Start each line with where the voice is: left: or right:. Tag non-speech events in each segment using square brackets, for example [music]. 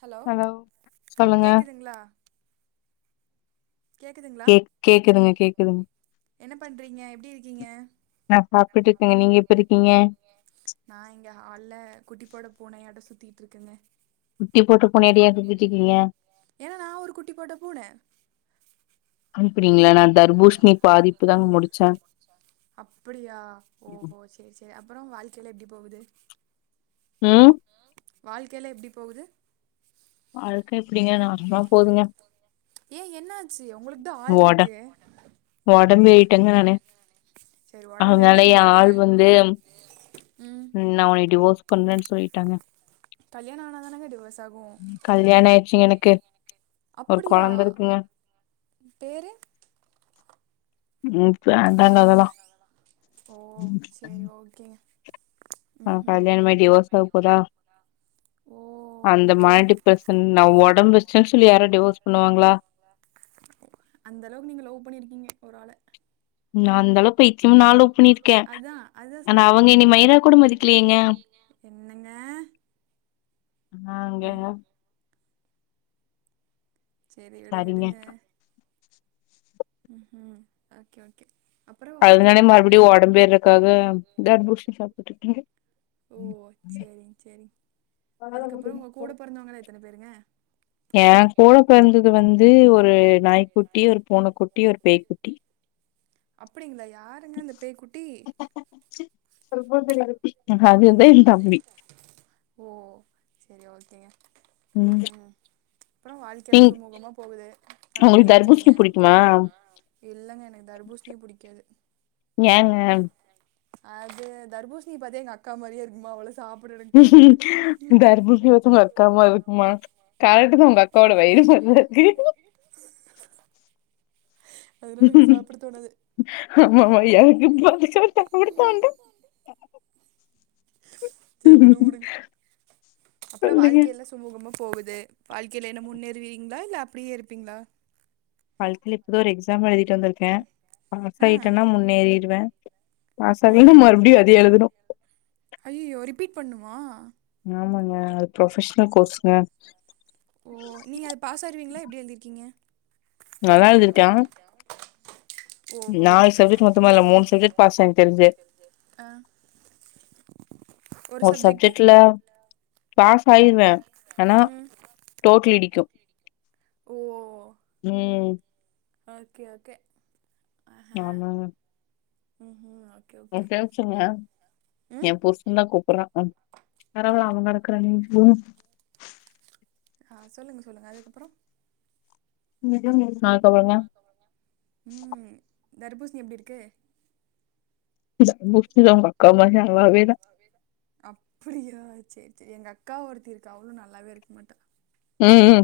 right: Hello
left: சொல்லுங்க
right: கேக்குதுங்ளா கேக்குதுங்ளா
left: கேக் கேக்குதுங்க கேக்குதுங்
right: பண்றீங்க எப்டி இருக்கீங்க
left: நா சாப்ட்டு இருக்கேங்க நீங்க எப்டி இருக்கீங்க
right: நா இங்க ஹால்ல குட்டி போட்ட பூனையாட்டோ சுத்திட்டு இருக்கேங்க குட்டி போட்ட பூனைய ஏன் சுத்திட்டு இருக்கீங்க ஏன்னா நா ஒரு குட்டி போட்ட பூன
left: அனுப்புறீங்களா
right: இல்ல நா
left: தர்பூஷ்ணி
right: தர்பூசணி
left: பாதிப்பு தாங்க
right: பாதி இப்பதாங்க முடிச்சே அப்படியா ஓஹோ சே சேர் சேரி அப்பறோ வாழ்க்கை எல்லா எப்டி போகுது
left: உம்
right: வாழ்க்கை எல்லா எப்டி போகுது
left: வாழ்க்க இப்படிங்க நாசமா போதுங்க
right: ஏன் என்ன ஆச்சு உங்களுக்கு தா ஆள்
left: ஒட
right: இருக்கே ஒடம்பு ஏறிட்டங்க நானு சேரி
left: அதனால என் ஆள் வந்து
right: ம்
left: நா உன்னய டிவோர்ஸ் பண்றேனு சொல்லிட்டாங்க
right: கல்யாணம் ஆனா தானங்க டிவோர்ஸ் ஆகு
left: கல்யாணம் ஆயிச்சிங்க எனக்கு ஒரு
right: அப்படியா
left: கொழந்த இருக்குங்க
right: பேரு
left: உம் வேண்டாங்க அதெல்லா
right: ஓ சேரி ஓக்கேங்க
left: ஆ கல்யாணம் ஆகி டிவோர்ஸ் ஆக போதா
right: ஓ
left: அந்த
right: ஓகே
left: மாறி டிப்ரஷன் நா ஒடம்பு வச்சேன்னு சொல்லி யாராவது டிவோர்ஸ் பண்ணுவாங்ளா
right: அந்த அளவுக்கு நீங்க லவ் பண்ணியிருக்கீங்க ஒரு ஆள
left: நா அளவு
right: அந்த
left: பைத்தியமா
right: அளவுக்கு
left: நா லவ்
right: இத்துன்
left: பண்ணிருக்கே
right: நாளுக்கு அத்தா அத்தா சொன்னே ஆனா அவங்க என்ன மயிரா கூட மதிக்கலையேங்க என்னங்க ம்
left: ஆகேங்க
right: சேரி விடுங்க
left: சரிங்க
right: விடுங்க ம் ம் ஓக்கே ஓக்கே அப்புறோ வாழ்க்கை எல்லா எப்டி அதனாலயே மறுபடியு ஒடம்பு ஏறக்காக
left: தர்பூசணி
right: [unintelligible]
left: சாப்ட்டுட்டு இருக்கேங்க
right: ஓ சேரிங் சேரிங் அதுக்கப்புறோ உங்க கூட பொறந்தவங்கல்லா எத்தனை பேருங்க ஏ கூட பிறந்தது வந்து ஒரு நாய்குட்டி ஒரு பூன குட்டி ஒரு பேய்க்குட்டி அப்படிங்ளா யாருங்க அந்த பேய்க்குட்டி
left: செல்ஃபோன் [unintelligible] குட்டி
right: ஓ சேரி ஓக்கேங்க ம் ம் அப்றோ வாழ்க்கை எல்லா
left: நீங்
right: சுமுகமா போகுது
left: உங்களுக்கு
right: நல்லபடியா இருக்கறீங்க
left: தர்பூசணி புடிக்குமா
right: மா இல்லங்க எனக்கு தர்பூஷிணியே புடிக்காது.
left: ஏங்க
right: அது தர்பூசணிய பாத்த எங்க அக்கா மாறியே இருக்குமா அவள சாப் பிடணும்னு தோனாது தர்பூசணி அவங்க அக்கா மாறி இருக்குமா
left: கோட வெயிலு சங்கத்தில்
right: அதனால எனக்கு சாப்பிட தோணாது
left: ஆமா ஆமா எனக்கும் [unintelligible]
right: சேரி உடு உடுங் அப்றோ
left: சொல்லுங்க
right: வாழ்க்கைல சுமுகமா போகுது வாழ்க்கைல என்ன முன்னேறுவீங்ளா இல்ல அப்பிடியே இருப்பீங்ளா
left: வாழ்க்கைல இப்பதா ஒரு எக்ஸாம் எழுதிட்டு வந்திருக்கே பாஸ்
right: ஆ
left: ஆயிட்டன்னா முன்னேறிருவே பாஸ் ஆவலென்னா மறுபுடியு அதே எழுதணு
right: ஐய்யயோ ரிப்பீட் பண்ணுமா
left: ஆமாங்க அது ப்ரொபெஷனல் கோர்ஸுங்க
right: ஓ நீங்க அது பாசாருவீங்களா எப்டி எழுதிருக்கீங்க
left: நல்லா எழுதிருக்கே
right: ஓஹோ
left: நாலு சப்ஜெக்ட் மொத்தமால்ல மூணு சப்ஜெக்ட் பாஸ் எனக் தெரிஞ்சு
right: ஆ
left: ஒரு சப்ஜெக்ட்ல பாஸ் ஆயிருவே ஏனா
right: ம்
left: டோட்ல் இடி
right: ஓ
left: ம்
right: ஓகே ஓகே
left: ஆமா
right: உஹூம் அ
left: எப்பாச்சிங்க எ புருச தா கூப்பறா பரவல அவன் கடக்குறா நீ போ
right: ஆ சொல்லுங்க சொல்லுங்க அதுக்கப்ற
left: நெஜு
right: ம் தர்பூசணி எப்டிருக்கு
left: இந்த புக்கு தா அவங்க அக்கா மாரி நல்லாவே இல்ல
right: அவேதா அப்டியா சேரி சேரி எங்க அக்கா ஒருத்தி இருக்கா அவளு நல்லாவே இருக்க மாட்டா
left: ம்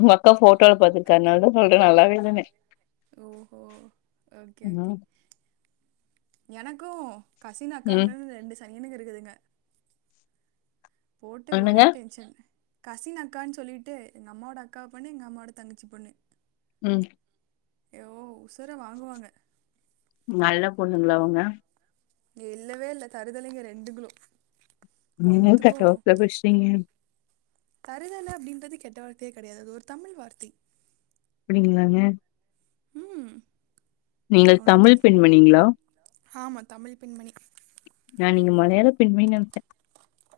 left: உங்க அக்கா போட்டோல பாத்திருக்கே அதனால தா சொல்றே நல்லாவே இல்லனு
right: ஓஹொ ஓகே ஓகே
left: ம்
right: எனக்கு கசின்
left: ம்
right: அக்காங்கனு ரெண்டு சனியனுங்க இருக்குதுங்க போட்டு
left: என்னங்க
right: ஒரே டென்ஷன் கசின் அக்கான்னு சொல்லிட்டு எங்க அம்மாவோட அக்கா பொண்ணு எங்க அம்மாவோட தங்கச்சி பொண்ணு
left: ம்
right: ஏ ஓ உசுர வாங்குவாங்க
left: நல்ல பொண்ணுங்களா அவுங்க
right: இங்க இல்லவே இல்ல தருதலைங்க ரெண்டுங்குளு
left: நீ கட்டாப்ல பேச்சிறீங்க
right: தருதல அப்டின்றது கெட்டவார்த்தையே கடையாது அது ஒரு தமிழ் வார்த்தை
left: அப்டிங்களாங்க
right: ம்
left: நீங்கள் தமிழ்
right: ஒண்ணுத்துக்
left: பெண்மணிங்களா
right: ஆமா தமிழ் பெண்மணி
left: நா நீங்க மலயாள பெண்மணி நென்ச்சேன்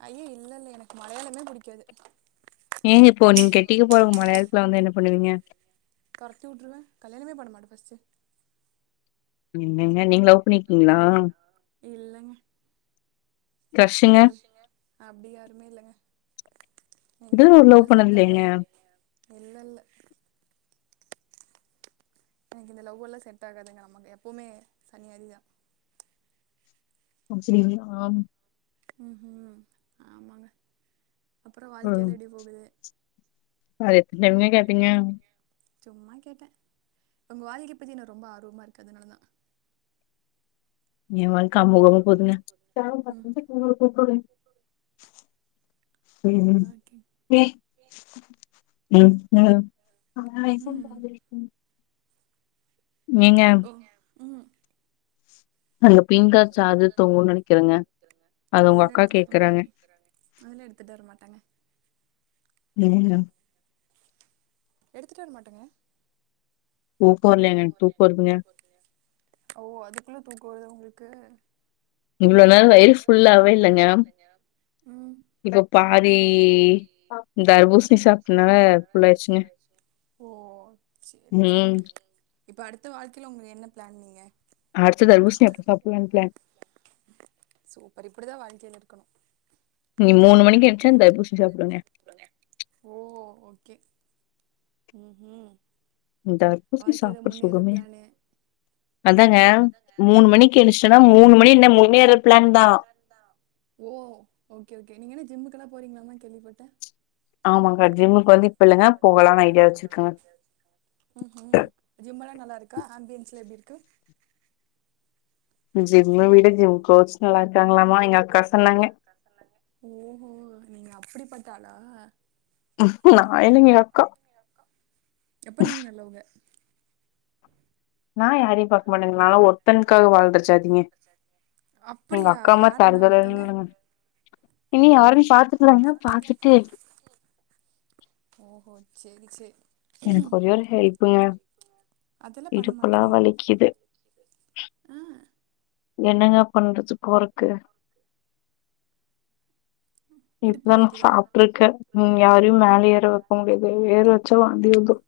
right: ஐயோ இல்ல இல்ல எனக்கு மலையாளமே புடிக்காது [unintelligible]
left: ஏங்க
right: உ ஏன்
left: நீங்க
right: இப்போ
left: கெட்டிக்க போறவங்க
right: நீங்கட்டீட்டுதா
left: மலையாளத்துல வந்து என்ன பண்ணுவீங்க
right: நத்துலங்க கரத்தி உட்டுறுவே கல்யாணமே பண்ண மாட்டேன் ஃபர்ஸ்ட்
left: என்னங்க நீங்க லவ் பண்ணிக்கீங்களா
right: சந்தோசங்க அப்டி யாருமே இல்லங்க இந்த
left: இதுவர ஒரு
right: லவ் எல்லா
left: பண்ணது
right: செட்
left: இல்லையேங்க
right: ஆகாது இல்ல இல்ல எனக்கு இந்த லவ்வெல்லா செட் ஆகாதுங்க நமக்கு எப்போமே சனி அ தா
left: சரிங்க ஆமா
right: ம் ம் ஆமாங்க அப்றம்
left: ம்
right: வாழ்க்கல்லா எப்டி போகுது
left: அது எத்தன டைம்ங்க கேப்பீங்க
right: சும்மா கேட்டே உங்க வாழ்க்கை பத்தி எனக்கு ரொம்ப ஆர்வமா இருக்கு அதனால தா
left: ஏ வாழ்க்க அமோகமா போதுங்க
right: ம்
left: ம்
right: ஓகே
left: ம் ம்
right: ம்
left: நீங்க
right: ஒ ம்
left: நல்ல பிங் அது உங்க
right: அதெல்லா
left: அக்கா
right: எடுத்துட்டு வர மாட்ட
left: கேக்குறாங்க.
right: அதுலா எடுத்துட்டு வர மாட்டாங்க
left: ஏங்க
right: எடுத்துட்டு வர மாட்டங்க
left: தூக்கோ வர்லயாங்க எனக் தூக்கோ வருதுங்க
right: [inaudible] ஓ அதுக்குள்ள தூக்கோ வருதா உங்ளுக்கு
left: இவ்ளோ நேரோ வயிறு ஃபுல்லாவவே இல்லங்க
right: ம்
left: இப்ப பாதி தர்பூசணி சாப்ட்டனால ஃபுல்லாயிடுச்சுங்க
right: ஓ செரி செரி இப்ப அடுத்த வாழ்க்கையில உங்க என்ன பிளான் நீங்க
left: அடுத்த தர்ப்பூசணிய எப்ப சாப்பலான் பிளான்
right: சூப்பர் இப்டி தா வாழ்கையில இருக்கணு
left: நீங்க மூணு மணிக்கு என்ச்சா தர்பூசணி சாப்டுங்கே
right: ஓ ஓகே ம் ஹு
left: தர்பூசணி சாப்பட்ற சுகமே
right: பிளானு
left: அதாங்க மூணு மணிக் எனுச்சன்னா மூணு மணி என்ன முன்னேற பிளான் தா
right: ஓ ஓகே ஓகே நீங்க என்ன ஜிம்முக்கெல்லா போறீங்ளாமா கேள்விப்பட்ட
left: ஆமாங்க ஜிம்முக்கு வந்து இப்ப இல்லங்க போகலான் ஐடியா வச்சிருக்கங்க
right: ம் ஹு ஜிம் எல்லா நல்லா இருக்கா ஆம்பியன்ஸ்ல எப்டி இருக்கு
left: ஜிம்ம விட ஜிம் கோச் நல்லா இருக்காங்களாமா எங்க அக்கா சொன்னாங்க
right: ஓஹோ நீங்க அப்படி பட்ட ஆளா
left: நான் இல்லைங்க எங்க அக்கா
right: அப்ப நீங்க நல்லவுங்க
left: நா யாரையு பார்க் மாட்டங்க நாலா ஒருத்தன்காக வாழ்ற ஜாதீங்க எங்க
right: அப்படியா
left: அக்கா மார்
right: யார் அந்த
left: தருதல
right: ஒருத்தங்க
left: இல்லங்க
right: ஓ
left: இனி யாருன் பாத்து இல்லங்க பாத்துட்டு
right: ஓஹோ செரி சேர்
left: எனக்கு ஒரே ஒரு ஹெல்ப்புங்க
right: அதெல்லா பண்ண
left: இடுப்புலா
right: மாட்டேங்க
left: வலிக்குது
right: ஆ
left: என்னங்க பண்றது போறக்கு
right: ம் இடுப்பு
left: இப்பதா நா
right: வலிக்குதா
left: சாப்ட்ருக்கே ம் யாரையு மேல ஏற வைக்க முடியாது ஏற வச்சா வாந்தி வந்துரு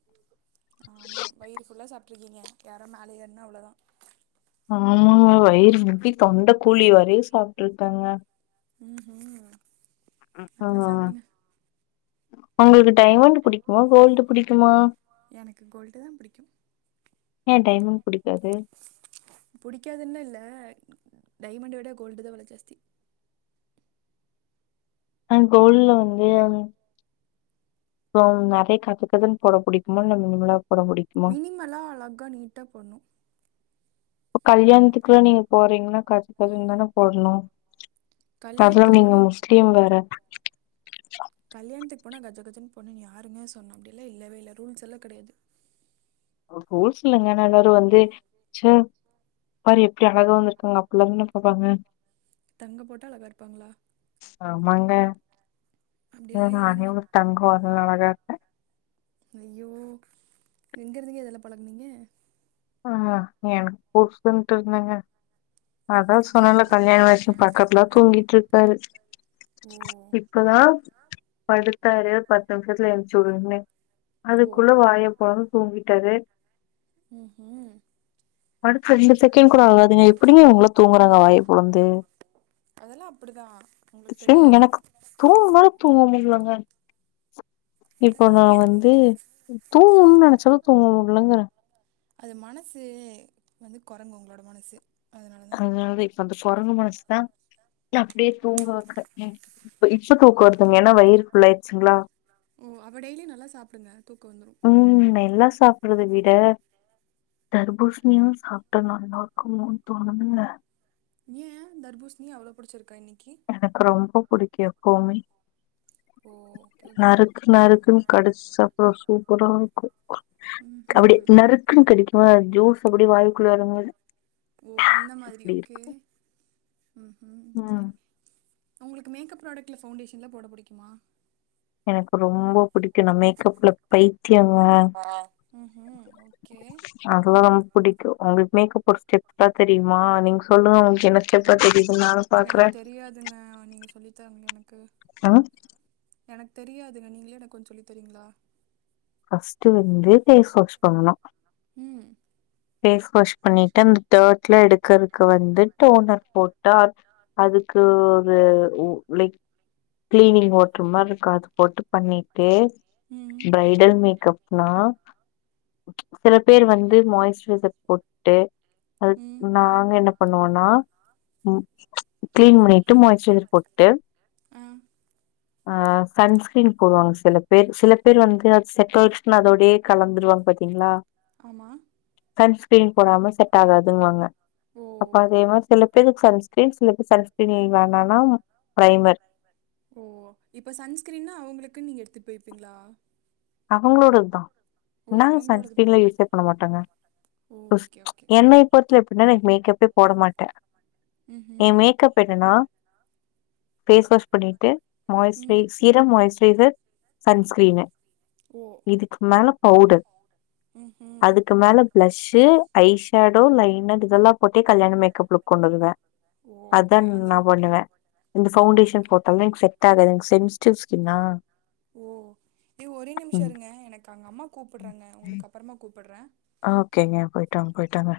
right: ஆமா வயிறு ஃபுல்லா சாப்ட்ருக்கீங்க யாரு மேல ஏற்ன்னா அவ்ளோதா
left: ஆமாங்க வயிறு உப்பி தொண்டக் குழி வரையு சாப்ட்ருக்கங்க
right: ம்ஹு
left: ஆ
right: நல்லா சாப்டுங்க உங்களுக்கு டைமண்ட் புடிக்குமா கோல்டு புடிக்குமா
left: ஏ டைமண்ட் புடிக்காது
right: புடிக்காதுன்னுல்ல டைமண்ட்ட விட கோல்டு தா வெல ஜாஸ்தி
left: அ கோல்ல வந்து அப்றோ நெறைய கஜகஜன்னு போட புடிக்குமா இல்ல மினிமல்லா
right: மினிமலா அழகா நீட்டா போன்னு
left: இப்ப கல்யாணத்துக்குல்லா நீங்க போறீங்கன்னா கஜ கஜன்னு தான போடனு ததுவு
right: கல்யாணத்துக்கு
left: நீங்க
right: போனால்
left: முஸ்லீம் வேற
right: கல்யாணத்துக்கு போனா கஜ கஜன்னு போடணுண்ணு யாருங்க சொன்னா அப்டியெல்லா இல்லவே இல்ல ரூல்ஸ் எல்லா கெடையாது
left: ரூல்ஸ் இல்லங்க ஆனா எல்லாரு வந்து ச்ச பாரு எப்டி அழகா வந்துருக்காங்க அப்பில்லாந்தான பாப்பாங்க
right: தங்க போட்டா அழகா இருப்பாங்களா
left: ஆமாங்க ம் ஹு
right: அப்படியெல்லாம்
left: நானே
right: இல்லைங்க
left: ஒரு தங்கோ அதனால அழகா இருப்பே
right: ஐயோ எங்க இருந்துங்க இதெல்லா பழகுனீங்க
left: ஆமா எனக்கு புருசன்ட்டு இருந்துங்க அதா
right: ம்ஹும்.
left: சொன்னேல கல்யாண ஆயிருச்சுனு பக்கத்துல தூங்கிட்டு இருக்காரு
right: ஓ
left: இப்பதா படுத்தாரு பத்து நிமிஷத்துல எந்துச்சு உடுன்னு
right: ஓ
left: அதுக்குள்ள வாய பொளந்து தூங்கிட்டாரு
right: ம்
left: எப்டிங்க இவுங்கலா தூங்குறாங்க வாயப் பொளந்து
right: அதெல்லாம் அப்படிதான் உங்களுக்கு
left: ச்சிங்
right: தெரியாது
left: எனக்கு தூங்குனாலு தூங்க முடிலங்க
right: என்ன
left: இப்ப நா
right: சொன்னீங்க
left: வந்து தூங்கணுனு நெனச்சாலு தூங்க முடிலங்குறே
right: அது மனசு வந்து கொரங்கு உங்களோட மனசு
left: அதனால இப்ப அந்த கொரங்கு மனசுதா இல்ல அப்டியே தூங்க க் ஏ இப்ப இப் ஷ தூக்க வருதுங்க ஏனா வயிறு ஃபுல் ஆயிருச்சுங்ளா
right: ஓ அப்போ டெய்லி நல்லா சாப்டுங்க
left: ம் நெல்லா சாப்புறத விட தர்பூசணியு சாப்ட்டா நல்லா இருக்குமோன்னு தோணுதுல
right: ஏ தர்பூசிணி அவ்ளோ புடிச்சிருக்கா இன்னைக்
left: எனக்கு ரொம்ப புடிக்கு எப்போமே
right: ஓ ஓகே ஓகே
left: நறுக் கு நறுக்குன்னு கடிச்சி சாப்ட சூப்பரா இருக்கு
right: ம்ஹூம்
left: அப்டியே நறுக் குன்னு கடிக்கு போது அது ஜூஸ் அப்டியே வாயுக்குள்ள எறங்கு போது
right: ஓ அந்த மாரி ஓகே ஹு ஹும்
left: ம்
right: செரி உங்களுக்கு மேக்கப் ப்ராடக்ட்ல பவுண்டேஷன்ல போட புடிக்குமா
left: எனக்கு ரொம்போ புடிக்கு நா மேக்கப்ல பைத்தியங்க
right: ம்ஹூம் ஓகே
left: அதெல்லா ரொம்ப புடிக்கு உங்களுக்கு மேக்கப் ஒரு ஸ்டெப் ட்டா தெரியுமா நீங்க சொல்லுங்க உங்களுக்கு என்ன ஸ்டெப்பா தெரியுதுன்னு நானு பாக்குறே
right: சொல்லி தாங்க எனக்கு
left: அ
right: எனக்கு தெரியாதுங்க நீங்களே எனக்கு கொஞ்சோ சொல்லித்தரிங்ளா
left: ஃபஸ்ட்டு வந்து ஃபேஸ் வாஷ் பண்ணனு
right: ம்
left: ஃபேஸ் வாஷ் பண்ணிட்டு அந்த டர்ட்ல்லா எடுக்கறக்கு வந்து டோனர் போட்டா அது க்கு ஒரு உ லைக் கிளீனிங் ஓட்ற மாரி இருக்கு அது போட்டு பண்ணிட்டு
right: ம்
left: பிரைடல் மேக்கப்னா சில பேர் வந்து மாய்ஸ் பொட்டு அது
right: ம்
left: நாங்க என்ன பண்ணுவோ நா ம் க்ளீன் பண்ணிட்டு மாய்ஸ்ரைர் போட்டு
right: ஆ
left: ஆ சன்ஸ்க்ரீன் போடுவாங் சில பேர் சில பேர் வந்து அது செட்டாய்ர்ஸ்னா அதோடயே கலந்துருவாங் பாத்தீங்ளா
right: ஆமா
left: சன்ஸ்க்ரீன் போடாம செட் ஆகாதுன்வாங்க
right: ஓ
left: அப்ப அதே மாரி சில பேருக் சன்ஸ்க்ரீன் சில பேர் சன்ஸ்க்ரீன் எனக் வேண்டான்னா ப்ரைமர்
right: ஓ இப்போ சன்ஸ்க்ரீன்னா அவுங்களுக்கு நீங்க எடுத்துட் போய்ப்பீங்ளா
left: அவங்களோட தா
right: ஓ
left: நாங்க
right: அவங்களோடது போ
left: சன்ஸ்க்ரீன்லா யூஸே பண்ண மாட்டோங்க
right: ஓ
left: ஓஸ்
right: ஓகே ஓகே
left: என்னைய பொறுத் வர எப்பிட்னா நா எனக் மேக்கப்பே போட மாட்டே
right: ம் ம்
left: ப என்னனா ஃபேஸ் வாஷ் பண்ணீட்டு
right: ம்
left: moisturise serum moisturiser sunscreen
right: ஓ!
left: இதுக்கு மேல பவுடர்
right: ம்ஹ்ம்.
left: அதுக்கு
right: ஓ!
left: மேல ப்ளஷ்ஷு, ஐ ஷேடோ லைனட் இதெல்லா போட்டே கல்யாண மேக்கப் லுக் கொண்டு வருவே
right: ஓ!
left: அதா
right: ஓகே. அந்த
left: நா பண்ணுவே இந்த
right: ஓ!
left: Foundation
right: okay.
left: போட்டாலே எனக் செட்டாகாது எனக் சென்ஸ்டீவ் ஸ்கின்னா
right: ஓ ஏ ஒரே நிமிஷோ
left: ம்
right: இருங்க எனக் அங்க அம்மா கூப்பட்றாங்க உங்களுக்கு அப்பறமா கூப்பட்றே
left: ஓகேங்க போய்ட்வாங் போய்ட்வாங்க